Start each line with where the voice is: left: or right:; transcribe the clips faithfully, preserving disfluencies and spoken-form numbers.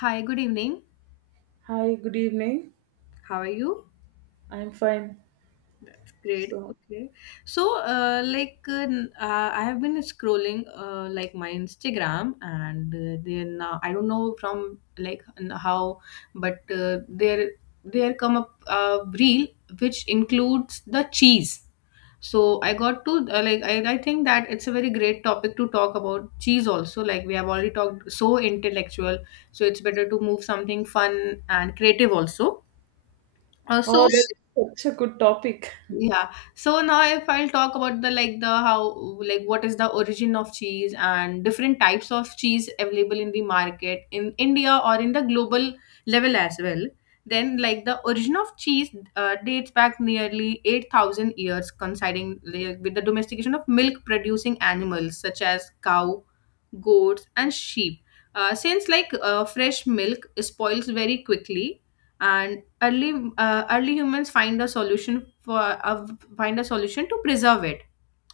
left: Hi, good evening.
right: Hi, good evening.
left: How are you?
right: I'm fine.
left: That's great.
right: So,
left: Okay. So, uh, like, uh, n- uh, I have been scrolling uh, like my Instagram, and uh, then uh, I don't know from like n- how, but uh, there there come up a reel which includes the cheese. So I got to uh, like I, I think that it's a very great topic to talk about cheese also. Like we have already talked so intellectual, so it's better to move something fun and creative also. Uh, so
right: oh, that's such a good topic.
left: Yeah. So now if I'll talk about the like the how like what is the origin of cheese and different types of cheese available in the market in India or in the global level as well. Then like the origin of cheese uh, dates back nearly eight thousand years coinciding, like, with the domestication of milk producing animals such as cow, goats and sheep. Uh, since like uh, fresh milk spoils very quickly, and early uh, early humans find a solution for uh, find a solution to preserve it.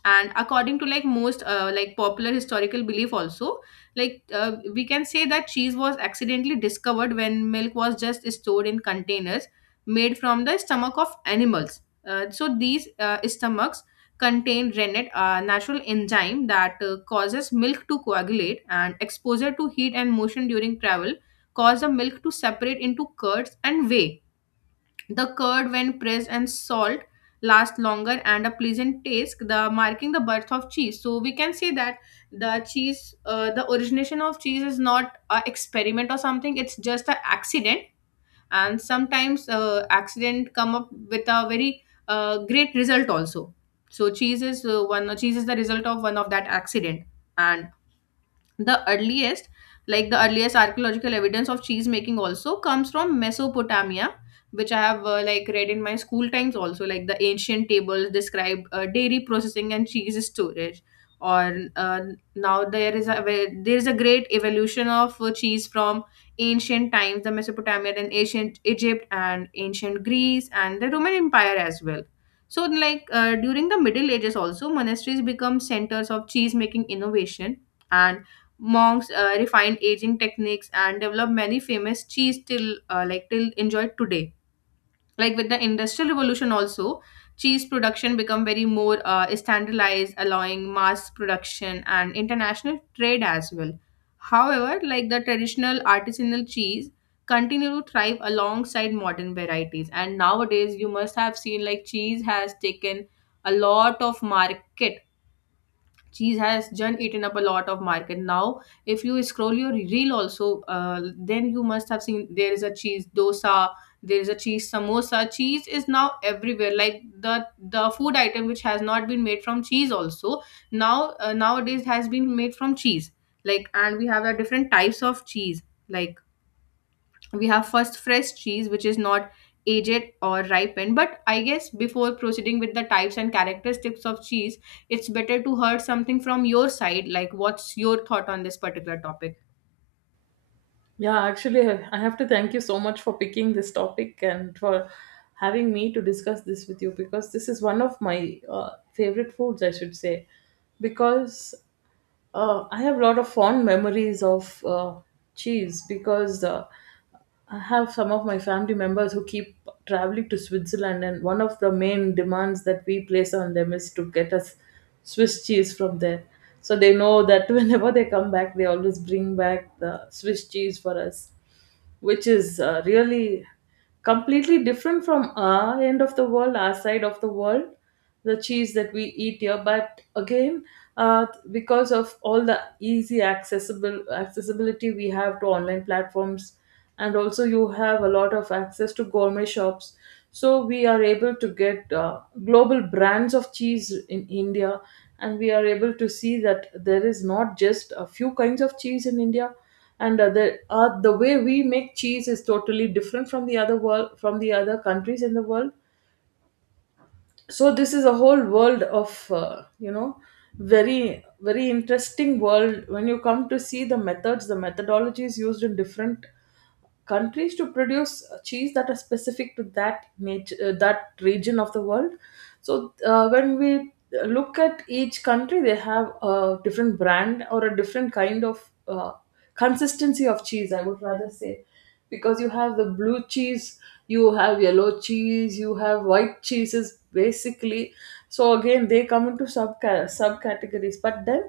left: And according to like most uh, like popular historical belief also, like uh, we can say that cheese was accidentally discovered when milk was just stored in containers made from the stomach of animals. Uh, so these uh, stomachs contain rennet, a natural enzyme that uh, causes milk to coagulate, and exposure to heat and motion during travel cause the milk to separate into curds and whey. The curd, when pressed and salt, lasts longer and a pleasant taste, the marking the birth of cheese. So we can say that the cheese, uh, the origination of cheese is not an experiment or something. It's just an accident, and sometimes uh, accident come up with a very uh, great result also. So cheese is uh, one. Cheese is the result of one of that accident, and the earliest like the earliest archaeological evidence of cheese making also comes from mesopotamia, which I have uh, like read in my school times also. Like the ancient tables describe uh, dairy processing and cheese storage. Or uh, Now there is a where- there is a great evolution of uh, cheese from ancient times, the mesopotamia, then ancient egypt and ancient greece and the roman empire as well. So like uh, during the middle ages also, monasteries become centers of cheese making innovation, and monks uh, refined aging techniques and developed many famous cheese till uh, like till enjoyed today. Like with the industrial revolution also, cheese production become very more uh, standardized, allowing mass production and international trade as well. However, like the traditional artisanal cheese continue to thrive alongside modern varieties. And nowadays, you must have seen like cheese has taken a lot of market. Cheese has done eaten up a lot of market now. If you scroll your reel also, uh, then you must have seen there is a cheese dosa, there is a cheese samosa. Cheese is now everywhere. Like the the food item which has not been made from cheese also, now uh, nowadays has been made from cheese. Like, and we have a different types of cheese. Like we have first fresh cheese, which is not aged or ripened, but I guess before proceeding with the types and characteristics of cheese, it's better to hear something from your side, like what's your thought on this particular topic.
right: Yeah, actually, I I have to thank you so much for picking this topic and for having me to discuss this with you because this is one of my uh, favorite foods, I should say. Because uh, I have a lot of fond memories of uh, cheese because uh, I have some of my family members who keep traveling to Switzerland, and one of the main demands that we place on them is to get us Swiss cheese from there. So they know that whenever they come back, they always bring back the Swiss cheese for us, which is uh, really completely different from our end of the world, our side of the world, the cheese that we eat here. But again, uh, because of all the easy accessible accessibility we have to online platforms, and also you have a lot of access to gourmet shops. So we are able to get uh, global brands of cheese in India, and we are able to see that there is not just a few kinds of cheese in India, and uh, the uh, the way we make cheese is totally different from the other world, from the other countries in the world. So this is a whole world of uh, you know very very interesting world when you come to see the methods the methodologies used in different countries to produce uh, cheese that are specific to that nature uh, that region of the world. So uh, when we look at each country, they have a different brand or a different kind of uh, consistency of cheese, I would rather say, because you have the blue cheese, you have yellow cheese, you have white cheeses basically. So again they come into sub subcategories. But then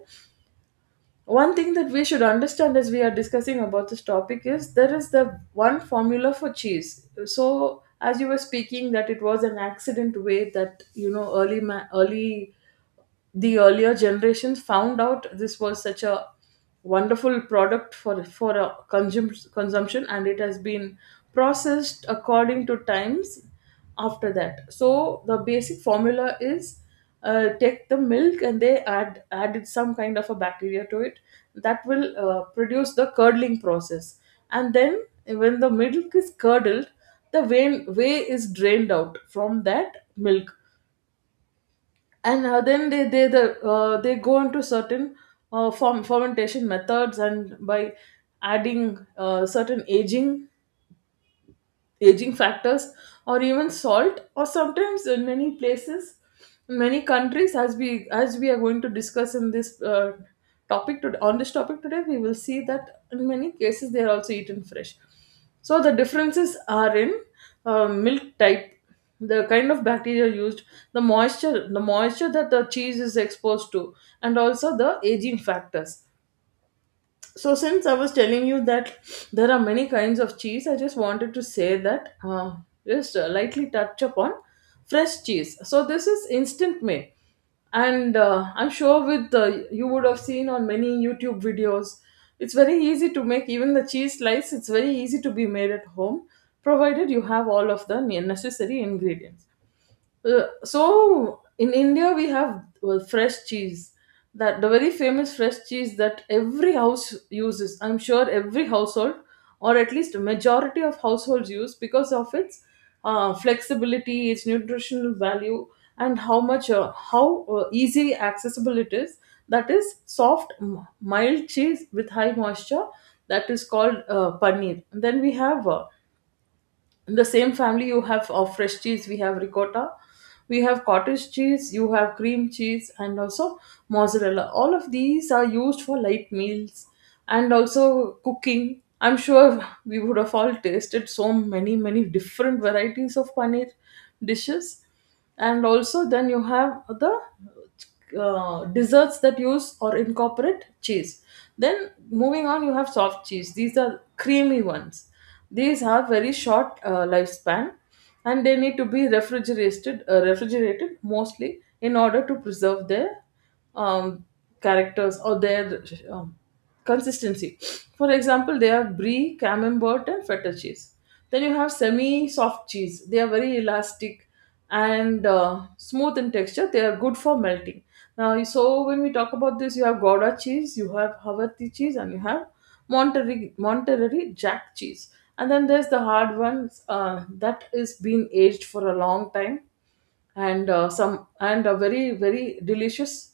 right: one thing that we should understand, as we are discussing about this topic, is there is the one formula for cheese. So as you were speaking, that it was an accident, way that you know early ma- early the earlier generations found out this was such a wonderful product for for a consum- consumption, and it has been processed according to times after that. So the basic formula is, uh, take the milk and they add added some kind of a bacteria to it that will uh, produce the curdling process. And then when the milk is curdled, the vein way is drained out from that milk, and uh, then they they the, uh, they go into certain uh, form fermentation methods, and by adding uh, certain aging aging factors, or even salt, or sometimes in many places, in many countries, as we as we are going to discuss in this uh, topic to, on this topic today, we will see that in many cases they are also eaten fresh. So the differences are in uh, milk type, the kind of bacteria used, the moisture the moisture that the cheese is exposed to, and also the aging factors. So since I was telling you that there are many kinds of cheese, I just wanted to say that uh, just uh, lightly touch upon fresh cheese. So this is instant made, and uh, I'm sure with uh, you would have seen on many YouTube videos it's very easy to make. Even the cheese slice, it's very easy to be made at home, provided you have all of the ne- necessary ingredients. Uh, so in India we have, well, fresh cheese, that the very famous fresh cheese that every house uses. I'm sure every household, or at least a majority of households, use because of its uh, flexibility, its nutritional value, and how much uh, how uh, easy accessible it is. That is soft, m- mild cheese with high moisture. That is called uh, paneer. And then we have uh, in the same family, you have of fresh cheese, we have ricotta, we have cottage cheese, you have cream cheese, and also mozzarella. All of these are used for light meals and also cooking. I'm sure we would have all tasted so many many different varieties of paneer dishes, and also then you have the uh, desserts that use or incorporate cheese. Then moving on, you have soft cheese. These are creamy ones. These have very short uh, lifespan, and they need to be refrigerated uh, refrigerated mostly in order to preserve their um, characters, or their um, consistency. For example, they have brie, camembert, and feta cheese. Then you have semi soft cheese. They are very elastic and uh, smooth in texture. They are good for melting. Now, so when we talk about this, you have Gouda cheese, you have Havarti cheese, and you have Monterey, Monterey Jack cheese. And then there's the hard ones, uh, that is been aged for a long time, and uh, some and are very very delicious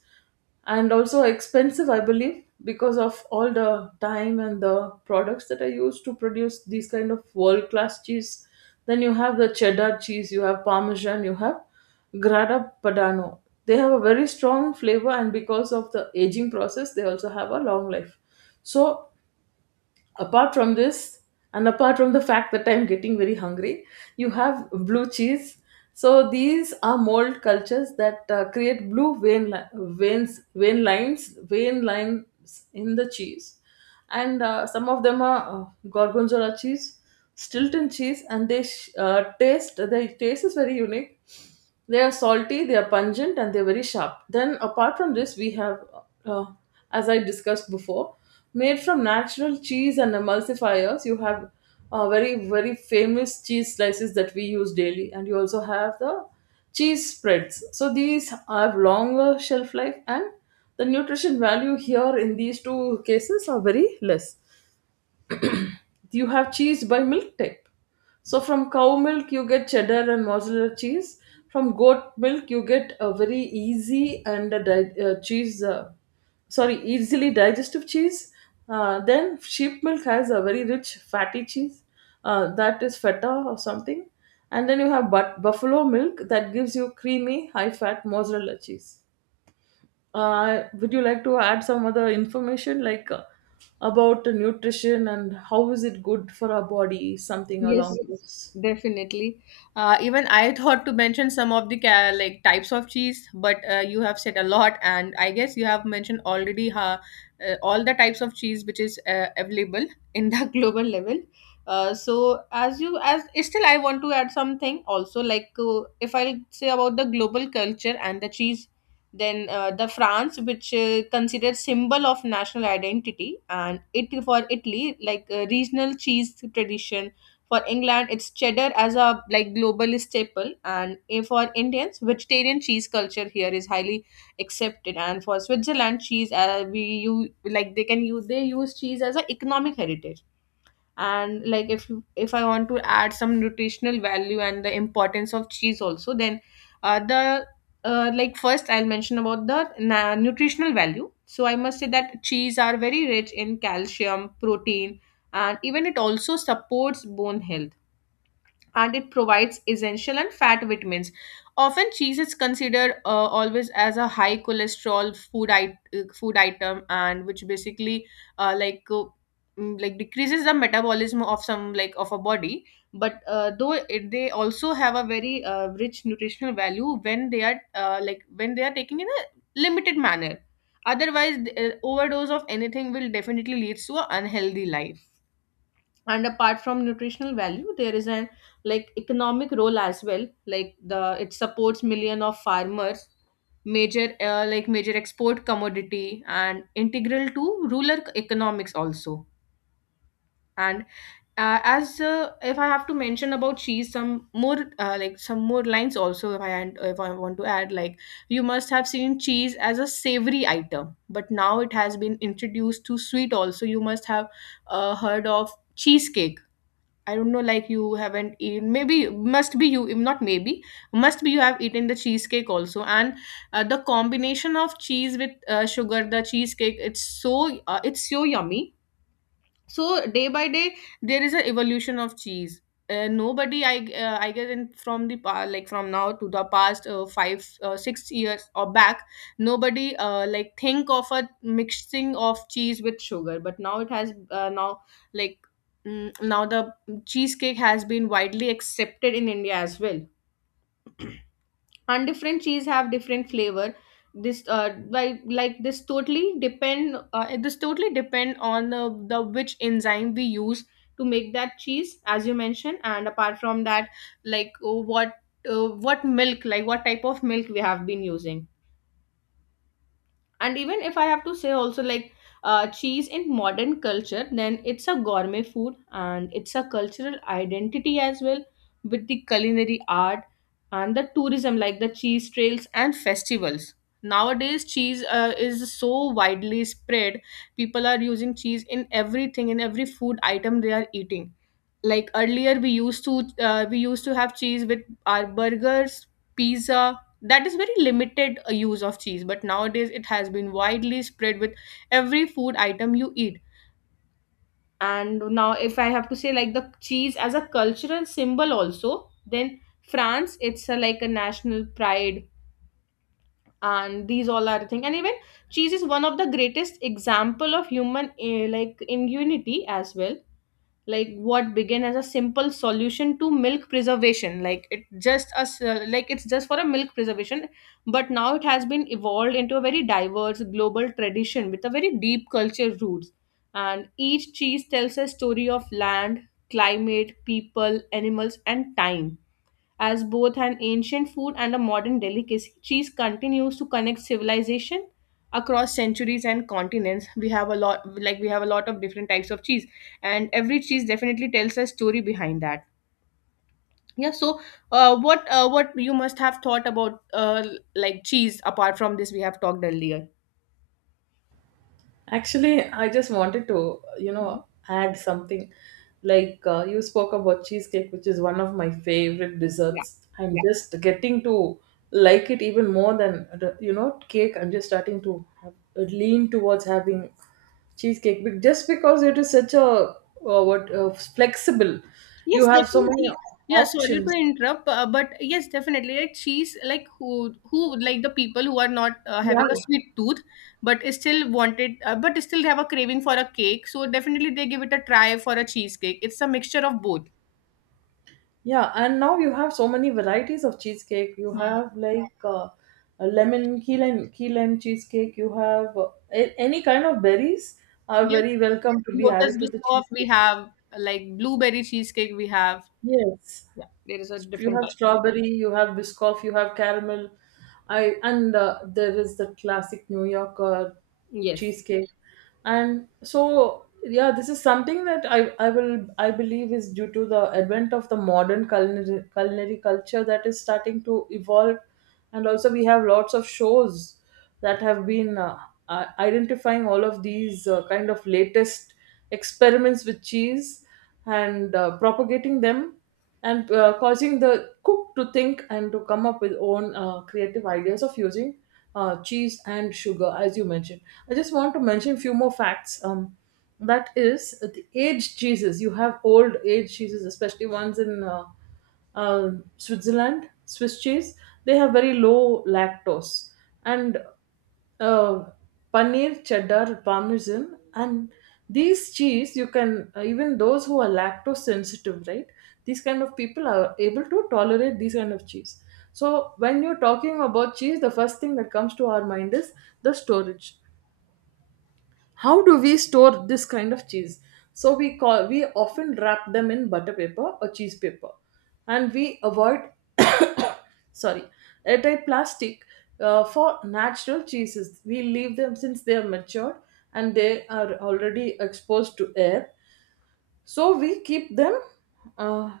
right: and also expensive, I believe, because of all the time and the products that are used to produce these kind of world class cheese. Then you have the cheddar cheese, you have parmesan, you have grana padano. They have a very strong flavor, and because of the aging process they also have a long life. So apart from this, and apart from the fact that I'm getting very hungry, you have blue cheese. So these are mold cultures that uh, create blue vein li- veins vein lines vein lines in the cheese, and uh, some of them are uh, gorgonzola cheese, stilton cheese. And they sh- uh, taste their taste is very unique. They are salty, they are pungent, and they're very sharp. Then, apart from this, we have, uh, as I discussed before, made from natural cheese and emulsifiers. You have uh, very, very famous cheese slices that we use daily, and you also have the cheese spreads. So these have longer shelf life, and the nutrition value here in these two cases are very less. You have cheese by milk type. So from cow milk you get cheddar and mozzarella cheese. From goat milk you get a very easy and a di- uh, cheese, uh, sorry, easily digestive cheese. Uh, then sheep milk has a very rich fatty cheese, uh, that is feta or something. And then you have but buffalo milk that gives you creamy high fat mozzarella cheese. Uh, would you like to add some other information, like uh, about the nutrition and how is it good for our body, something along
left: Yes,
right: those?
left: definitely. Uh, even I thought to mention some of the ca like types of cheese, but uh, you have said a lot, and I guess you have mentioned already uh, uh, all the types of cheese which is uh, available in the global level. Uh, so as you as Still, I want to add something also. Like uh, if I'll say about the global culture and the cheese, then uh, the France, which uh, considered symbol of national identity, and it for Italy, like uh, regional cheese tradition. For England, it's cheddar as a like global staple, and eh, for Indians, vegetarian cheese culture here is highly accepted. And for Switzerland, cheese uh, we you like they can use they use cheese as a economic heritage. And like if if I want to add some nutritional value and the importance of cheese also, then uh, the uh, like first I'll mention about the na- nutritional value. So I must say that cheese are very rich in calcium, protein, and even it also supports bone health, and it provides essential and fat vitamins. Often, cheese is considered uh, always as a high cholesterol food it- uh, food item, and which basically uh, like uh, mm, like decreases the metabolism of some like of a body. But uh, though it, they also have a very uh, rich nutritional value when they are uh, like when they are taken in a limited manner. Otherwise, the, uh, overdose of anything will definitely leads to an unhealthy life. And apart from nutritional value, there is an like economic role as well. Like the it supports million of farmers, major uh, like major export commodity and integral to rural economics also. And uh, as uh, if I have to mention about cheese some more, uh, like some more lines also, if i and if I want to add, like, you must have seen cheese as a savory item, but now it has been introduced to sweet also. You must have uh, heard of cheesecake. I don't know, like you haven't eaten. Maybe must be you. If not, maybe must be you have eaten the cheesecake also. And uh, the combination of cheese with uh, sugar, the cheesecake, it's so uh, it's so yummy. So day by day, there is an evolution of cheese. Uh, nobody i uh, i guess in from the pa- like from now to the past uh, five uh, six years or back, nobody uh, like think of a mixing of cheese with sugar, but now it has uh, now like mm, now the cheesecake has been widely accepted in india as well. And different cheese have different flavor. this uh like like this totally depend uh, this totally depend on the, the which enzyme we use to make that cheese, as you mentioned. And apart from that, like uh, what uh, what milk, like what type of milk we have been using. And even if I have to say also, like, uh, cheese in modern culture, then it's a gourmet food and it's a cultural identity as well, with the culinary art and the tourism, like the cheese trails and festivals. Nowadays cheese uh, is so widely spread. People are using cheese in everything, in every food item they are eating. Like earlier we used to uh, we used to have cheese with our burgers, pizza. That is very limited uh, use of cheese, but nowadays it has been widely spread with every food item you eat. And now if I have to say like the cheese as a cultural symbol also, then france, it's a, like a national pride. And these all are the thing, and even cheese is one of the greatest example of human eh, like in unity as well. Like what began as a simple solution to milk preservation, like it just as uh, like it's just for a milk preservation, but now it has been evolved into a very diverse global tradition with a very deep culture roots. And each cheese tells a story of land, climate, people, animals and time. As both an ancient food and a modern delicacy, cheese continues to connect civilization across centuries and continents. We have a lot, like we have a lot of different types of cheese, and every cheese definitely tells a story behind that. Yeah, so uh, what uh, what you must have thought about uh, like cheese apart from this we have talked earlier.
right: Actually, I just wanted to, you
left: Mhm.
right: know, add something. Like uh, you spoke about cheesecake, which is one of my favorite
left: Yeah.
right: desserts. I'm just getting to like it even more than, the- you know, cake. I'm just starting to have, lean towards having cheesecake, but just because it is such a uh, what uh, flexible.
left: Yes,
right: You have so many
left: definitely. Yeah, sorry to
right: options.
left: interrupt, uh, but yes, definitely. Like she's like who who like the people who are not uh, having
right: Yeah,
left: a sweet tooth, but still wanted, uh, but still have a craving for a cake. So definitely they give it a try for a cheesecake. It's a mixture of both.
right: yeah, and now you have so many varieties of cheesecake. You
left: Hmm.
right: have like uh, a lemon key lime, key lime cheesecake. You have uh, a- any kind of berries are
left: Yeah,
right: very welcome to be
left: lotus
right: added to the
left: biscoff we
right: cheesecake.
left: have, like blueberry cheesecake we have.
right: Yes,
left: Yeah, there is a
right: you
left: different
right: have
left: type.
right: strawberry, you have biscoff, you have caramel. I and uh, There is the classic New Yorker
left: Yes.
right: cheesecake. And so yeah, this is something that I, I will I believe is due to the advent of the modern culinary culinary culture that is starting to evolve, and also we have lots of shows that have been uh, uh, identifying all of these uh, kind of latest experiments with cheese, and uh, propagating them, and uh, causing the cook to think and to come up with own uh, creative ideas of using uh, cheese and sugar, as you mentioned. I just want to mention few more facts. Um, that is, uh, the aged cheeses, you have old aged cheeses, especially ones in uh, uh, Switzerland, Swiss cheese. They have very low lactose, and uh, paneer, cheddar, parmesan, and these cheese you can, uh, even those who are lactose sensitive, right? These kind of people are able to tolerate these kind of cheese. So when you're talking about cheese, the first thing that comes to our mind is the storage. How do we store this kind of cheese? So we call we often wrap them in butter paper or cheese paper, and we avoid sorry airtight plastic. Uh, for natural cheeses we leave them, since they are matured and they are already exposed to air, so we keep them uh,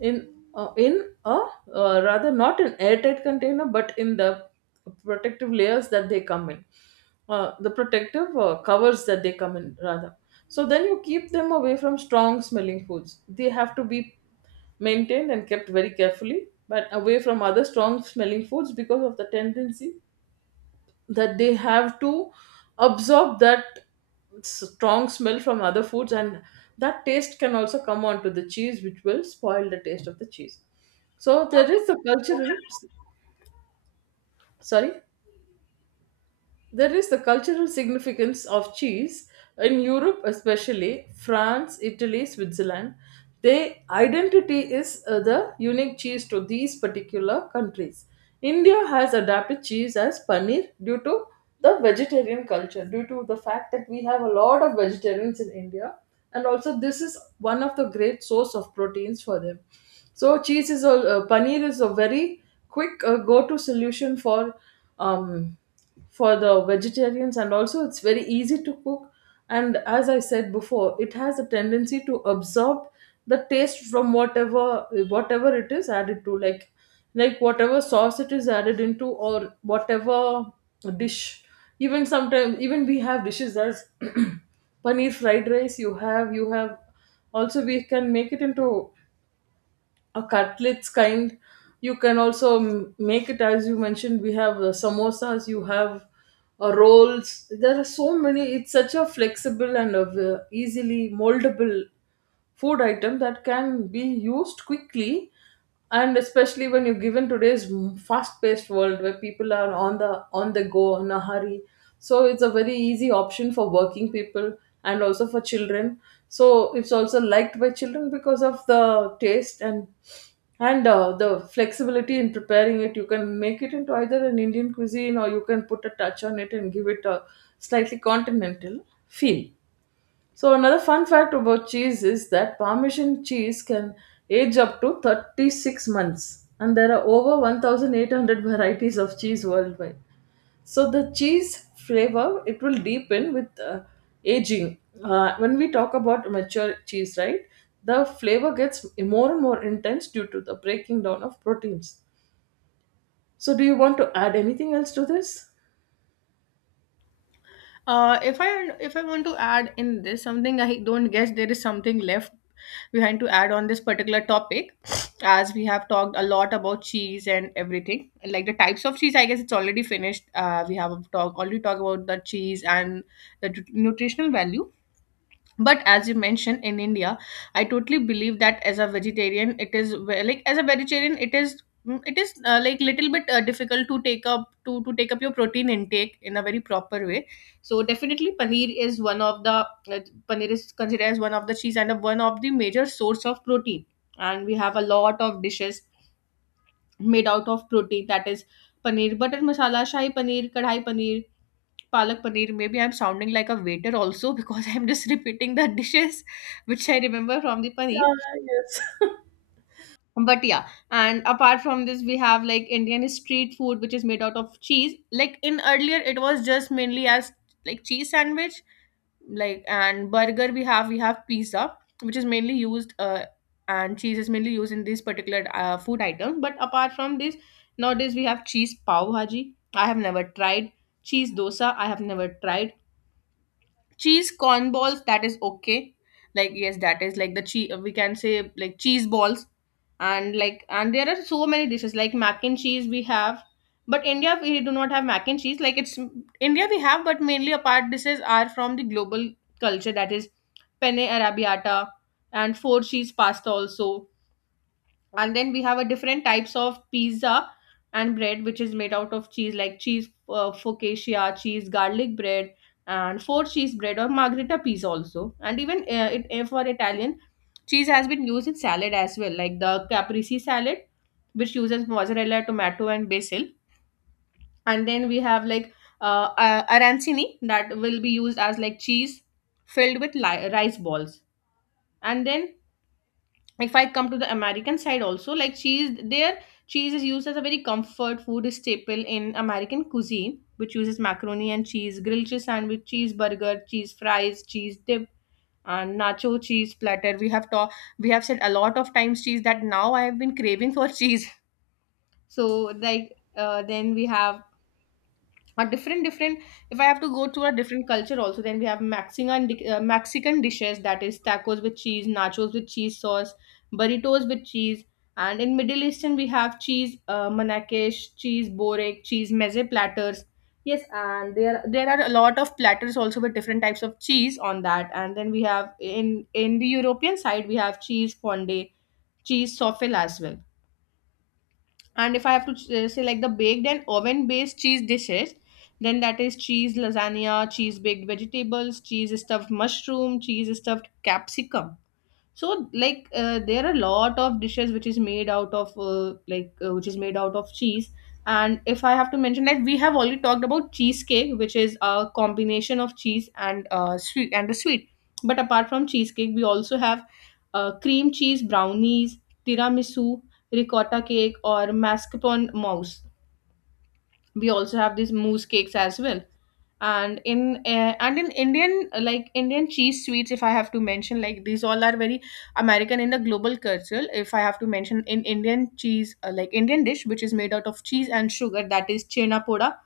right: in, uh, in a uh, rather not an airtight container, but in the protective layers that they come in, uh, the protective uh, covers that they come in rather. So then you keep them away from strong smelling foods. They have to be maintained and kept very carefully, but away from other strong smelling foods, because of the tendency that they have to absorb that strong smell from other foods, and that taste can also come onto the cheese, which will spoil the taste of the cheese. So there is a cultural sorry There is the cultural significance of cheese in Europe, especially France, Italy, Switzerland. Their identity is uh, the unique cheese to these particular countries. India has adapted cheese as paneer due to the vegetarian culture, due to the fact that we have a lot of vegetarians in India, and also this is one of the great source of proteins for them. So cheese is a uh, paneer is a very quick uh, go-to solution for um, for the vegetarians, and also it's very easy to cook. And as I said before, it has a tendency to absorb the taste from whatever whatever it is added to, like like whatever sauce it is added into, or whatever dish. Even sometimes, even we have dishes as paneer fried rice. You have you have Also we can make it into a cutlets kind. You can also m- make it, as you mentioned, we have uh, samosas, you have uh, rolls. There are so many. It's such a flexible and uh, easily moldable food item that can be used quickly, and especially when you're given today's fast paced world where people are on the on the go in a hurry. So it's a very easy option for working people, and also for children. So it's also liked by children because of the taste, and and uh, the flexibility in preparing it. You can make it into either an Indian cuisine, or you can put a touch on it and give it a slightly continental feel. So another fun fact about cheese is that Parmesan cheese can age up to thirty-six months, and there are over one thousand eight hundred varieties of cheese worldwide. So the cheese flavor, it will deepen with uh, aging. Uh, when we talk about mature cheese, right? The flavor gets more and more intense due to the breaking down of proteins. So do you want to add anything else to this?
left: Uh, if I if I want to add in this something, I don't guess there is something left behind to add on this particular topic, as we have talked a lot about cheese and everything, like the types of cheese. I guess it's already finished. Uh, we have talk already talked about the cheese and the nu- nutritional value, but as you mentioned in India, I totally believe that as a vegetarian it is ve- like as a vegetarian it is mm, it is uh, like little bit uh, difficult to take up to to take up your protein intake in a very proper way. So definitely paneer is one of the uh, paneer is considered as one of the cheese and a, one of the major source of protein, and we have a lot of dishes made out of protein, that is paneer butter masala, shahi paneer, kadhai paneer, palak paneer. Maybe I'm sounding like a waiter also because I'm just repeating the dishes which I remember from the paneer.
right: Yeah, yes.
left: But yeah, and apart from this, we have like Indian street food which is made out of cheese. Like in earlier, it was just mainly as like cheese sandwich, like and burger. We have we have pizza which is mainly used uh, and cheese is mainly used in this particular uh, food item. But apart from this, nowadays we have cheese pav bhaji. I have never tried cheese dosa. I have never tried cheese corn balls, that is okay, like, yes, that is like the cheese, we can say like cheese balls. And like, and there are so many dishes like mac and cheese we have, but India we do not have mac and cheese, like it's India we have, but mainly apart dishes are from the global culture, that is penne arrabbiata and four cheese pasta also. And then we have a different types of pizza and bread which is made out of cheese, like cheese uh, focaccia, cheese garlic bread, and four cheese bread or margherita pizza also. And even uh, it, uh, for Italian, cheese has been used in salad as well, like the caprese salad, which uses mozzarella, tomato and basil. And then we have like uh, uh, arancini, that will be used as like cheese filled with li- rice balls. And then if I come to the American side also, like cheese, there cheese is used as a very comfort food staple in American cuisine, which uses macaroni and cheese, grilled cheese sandwich, cheeseburger, cheese fries, cheese dip, and nacho cheese platter. We have talked, we have said a lot of times cheese, that now I have been craving for cheese. So like uh, then we have a different different if I have to go to a different culture also, then we have mexican di- uh, mexican dishes, that is tacos with cheese, nachos with cheese sauce, burritos with cheese. And in Middle Eastern we have cheese uh, manakesh, cheese borek, cheese meze platters, yes, and there there are a lot of platters also with different types of cheese on that. And then we have in in the European side we have cheese fondue, cheese souffle as well. And if I have to ch- uh, say like the baked and oven based cheese dishes, then that is cheese lasagna, cheese baked vegetables, cheese stuffed mushroom, cheese stuffed capsicum. So, like, uh, there are a lot of dishes which is made out of uh, like uh, which is made out of cheese. And if I have to mention, like, we have already talked about cheesecake, which is a combination of cheese and uh, sweet and the sweet. But apart from cheesecake, we also have uh, cream cheese brownies, tiramisu, ricotta cake, or mascarpone mousse. We also have these mousse cakes as well. And in uh, and in Indian uh, like Indian cheese sweets, if I have to mention, like these all are very American in the global culture. If I have to mention in Indian cheese, uh, like Indian dish which is made out of cheese and sugar, that is chena poda,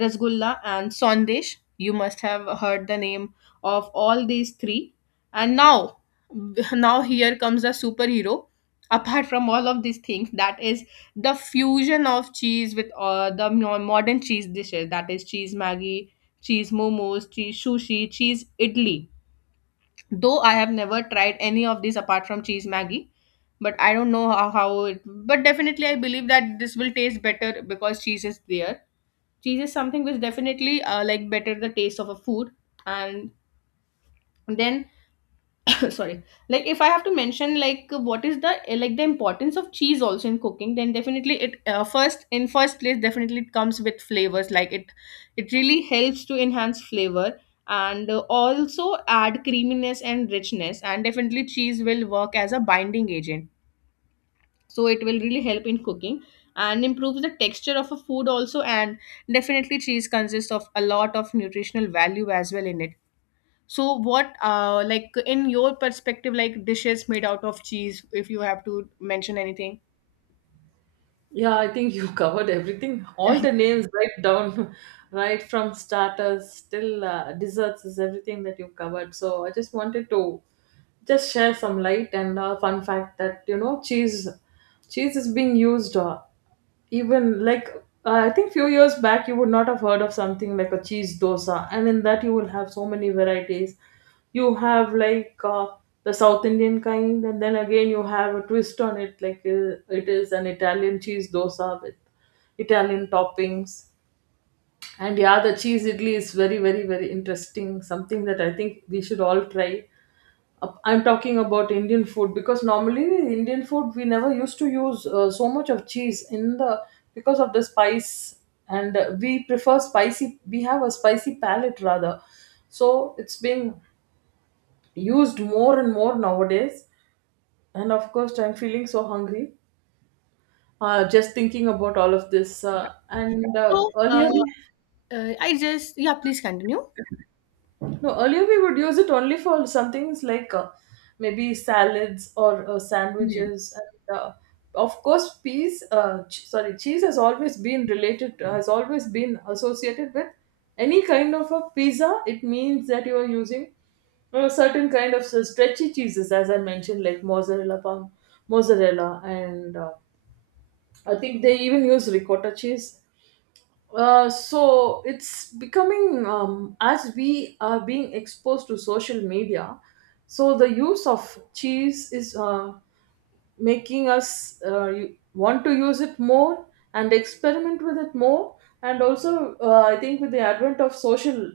left: rasgulla and sandesh. You must have heard the name of all these three. And now now here comes a superhero apart from all of these things, that is the fusion of cheese with uh, the mo- modern cheese dishes, that is cheese maggi, cheese momos, cheese sushi, cheese idli. Though I have never tried any of these apart from cheese Maggie, but I don't know how, how it. But definitely, I believe that this will taste better because cheese is there. Cheese is something which definitely uh, like better the taste of a food, and then sorry, like if I have to mention, like what is the eh, like the importance of cheese also in cooking, then definitely it uh, first in first place definitely it comes with flavors, like it it really helps to enhance flavor and uh, also add creaminess and richness. And definitely cheese will work as a binding agent, so it will really help in cooking and improves the texture of a food also. And definitely cheese consists of a lot of nutritional value as well in it. So what uh like in your perspective, like dishes made out of cheese, if you have to mention anything?
right: Yeah, I think you covered everything. All the names right down, right from starters till uh, desserts is everything that you covered. So I just wanted to just share some light and a fun fact that you know cheese, cheese is being used, uh, even like uh, I think few years back you would not have heard of something like a cheese dosa, and in that you will have so many varieties. You have like uh, the South Indian kind, and then again you have a twist on it, like uh, it is an Italian cheese dosa with Italian toppings. And yeah, the cheese idli is very, very, very interesting. Something that I think we should all try. uh, I'm talking about Indian food, because normally Indian food we never used to use uh, so much of cheese in the, because of the spice, and uh, we prefer spicy, we have a spicy palate rather. So it's being used more and more nowadays, and of course I'm feeling so hungry uh, just thinking about all of this, uh, and uh,
left: So, uh,
right: earlier.
left: uh, I just, yeah, please continue.
right: No, earlier we would use it only for some things like, uh, maybe salads or uh,
left: Hmm.
right: sandwiches, and uh, of course, peas. Uh, ch- sorry, cheese has always been related, uh, has always been associated with any kind of a pizza. It means that you are using uh, certain kind of s- stretchy cheeses, as I mentioned, like mozzarella, palm, mozzarella, and uh, I think they even use ricotta cheese. Uh, so it's becoming, um, as we are being exposed to social media, so the use of cheese is uh, making us uh, you- want to use it more and experiment with it more. And also, uh, I think with the advent of social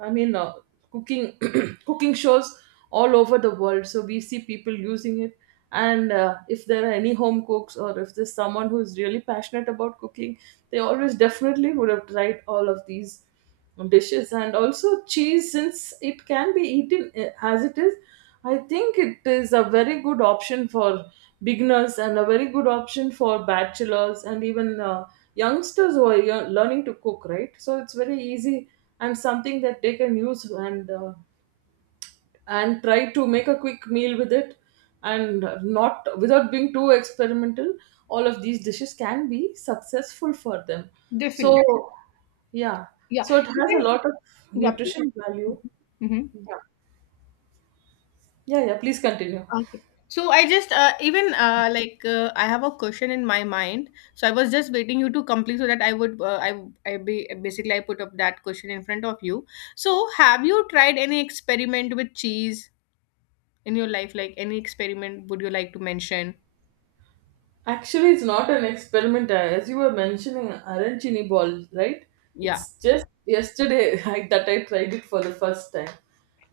right: I mean uh, cooking cooking shows all over the world, so we see people using it. And uh, if there are any home cooks, or if there's someone who's really passionate about cooking, they always definitely would have tried all of these dishes. And also cheese, since it can be eaten eh, as it is, I think it is a very good option for beginners, and a very good option for bachelors, and even uh, youngsters who are year- learning to cook, right? So it's very easy, and something that they can use, and uh, and try to make a quick meal with it, and not without being too experimental. All of these dishes can be successful for them. So
left: Definitely.
right: yeah,
left: Yeah.
right: so it has
left: Even
right: a lot of
left: yeah, please.
right: nutrition value.
left: Mm-hmm.
right: Yeah, yeah, yeah, please continue.
left: Okay. So I just uh, even uh, like uh, I have a question in my mind. So I was just waiting you to complete so that I would uh, I I be, basically I put up that question in front of you. So have you tried any experiment with cheese in your life, like any experiment would you like to mention?
right: Actually, it's not an experiment. uh, As you were mentioning, arancini ball, right?
left: Yeah.
right: It's just yesterday I, that I tried it for the first time,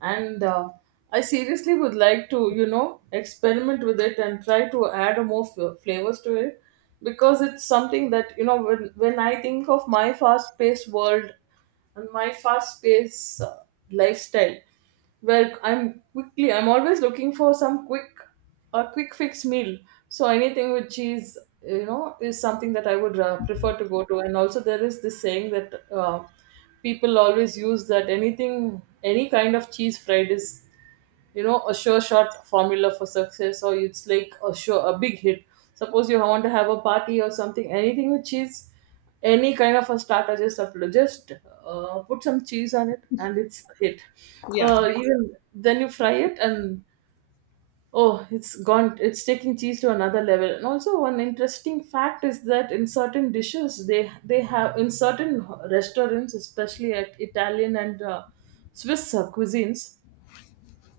right: and uh, I seriously would like to, you know, experiment with it and try to add more f- flavors to it, because it's something that, you know, when when I think of my fast-paced world and my fast-paced uh, lifestyle, where I'm quickly, I'm always looking for some quick a quick fix meal. So anything with cheese, you know, is something that I would uh, prefer to go to. And also, there is this saying that uh, people always use, that anything, any kind of cheese fried is, you know, a sure shot formula for success, or it's like a sure a big hit. Suppose you want to have a party or something, anything with cheese, any kind of a starter, just upload, just uh, put some cheese on it, and it's a hit.
left: Yeah.
right: Uh, even then you fry it and, oh, it's gone. It's taking cheese to another level. And also, one interesting fact is that in certain dishes, they they have, in certain restaurants, especially at Italian and uh, Swiss uh, cuisines,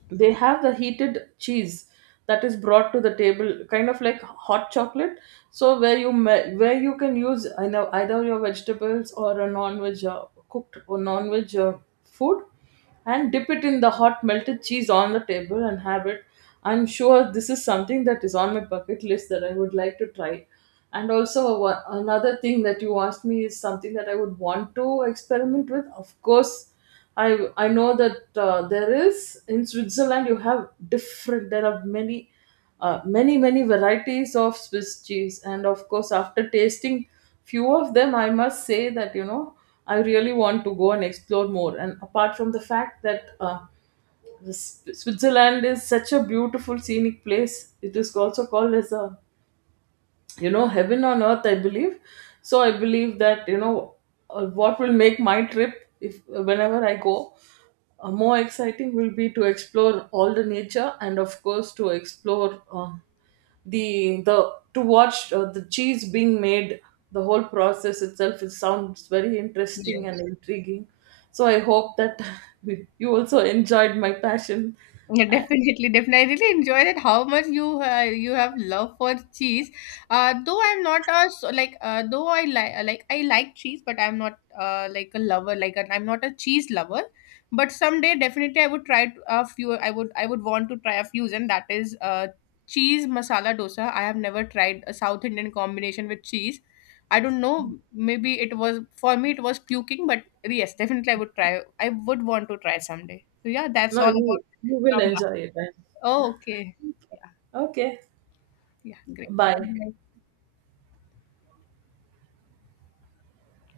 right: they have the heated cheese that is brought to the table, kind of like hot chocolate. So where you me- where you can use, I know, either your vegetables or a non-veg uh, cooked or non-veg uh, food, and dip it in the hot melted cheese on the table and have it. I'm sure this is something that is on my bucket list that I would like to try. And also, one- another thing that you asked me is something that I would want to experiment with. Of course, I I know that uh, there is, in Switzerland you have different, there are many uh, many many varieties of Swiss cheese, and of course after tasting few of them, I must say that, you know, I really want to go and explore more. And apart from the fact that uh, the S- Switzerland is such a beautiful scenic place, it is also called as a, you know, heaven on earth, I believe. So I believe that, you know, uh, what will make my trip, if whenever I go, uh, more exciting, will be to explore all the nature, and of course to explore uh, the the to watch uh, the cheese being made. The whole process itself, it sounds very
left: Yeah.
right: interesting and intriguing. So I hope that you also enjoyed my passion.
left: Yeah,
right: Uh,
left: definitely, definitely. I really enjoyed it. How much you uh, you have love for cheese. Uh, though I'm not a so, like uh, though I like like I like cheese, but I'm not uh, like a lover. Like an, I'm not a cheese lover. But someday, definitely, I would try to- a few. I would I would want to try a fusion, that is uh, cheese masala dosa. I have never tried a South Indian combination with cheese. I don't know. Maybe it was for me. It was puking, but yes, definitely, I would try. I would want to try someday. So yeah, that's
right: no,
left: all
right: you
left: about.
right: you will
left: From.
right: enjoy it.
left: Oh, okay. Yeah,
right: Okay,
left: yeah, great.
right: bye.
left: Bye-bye.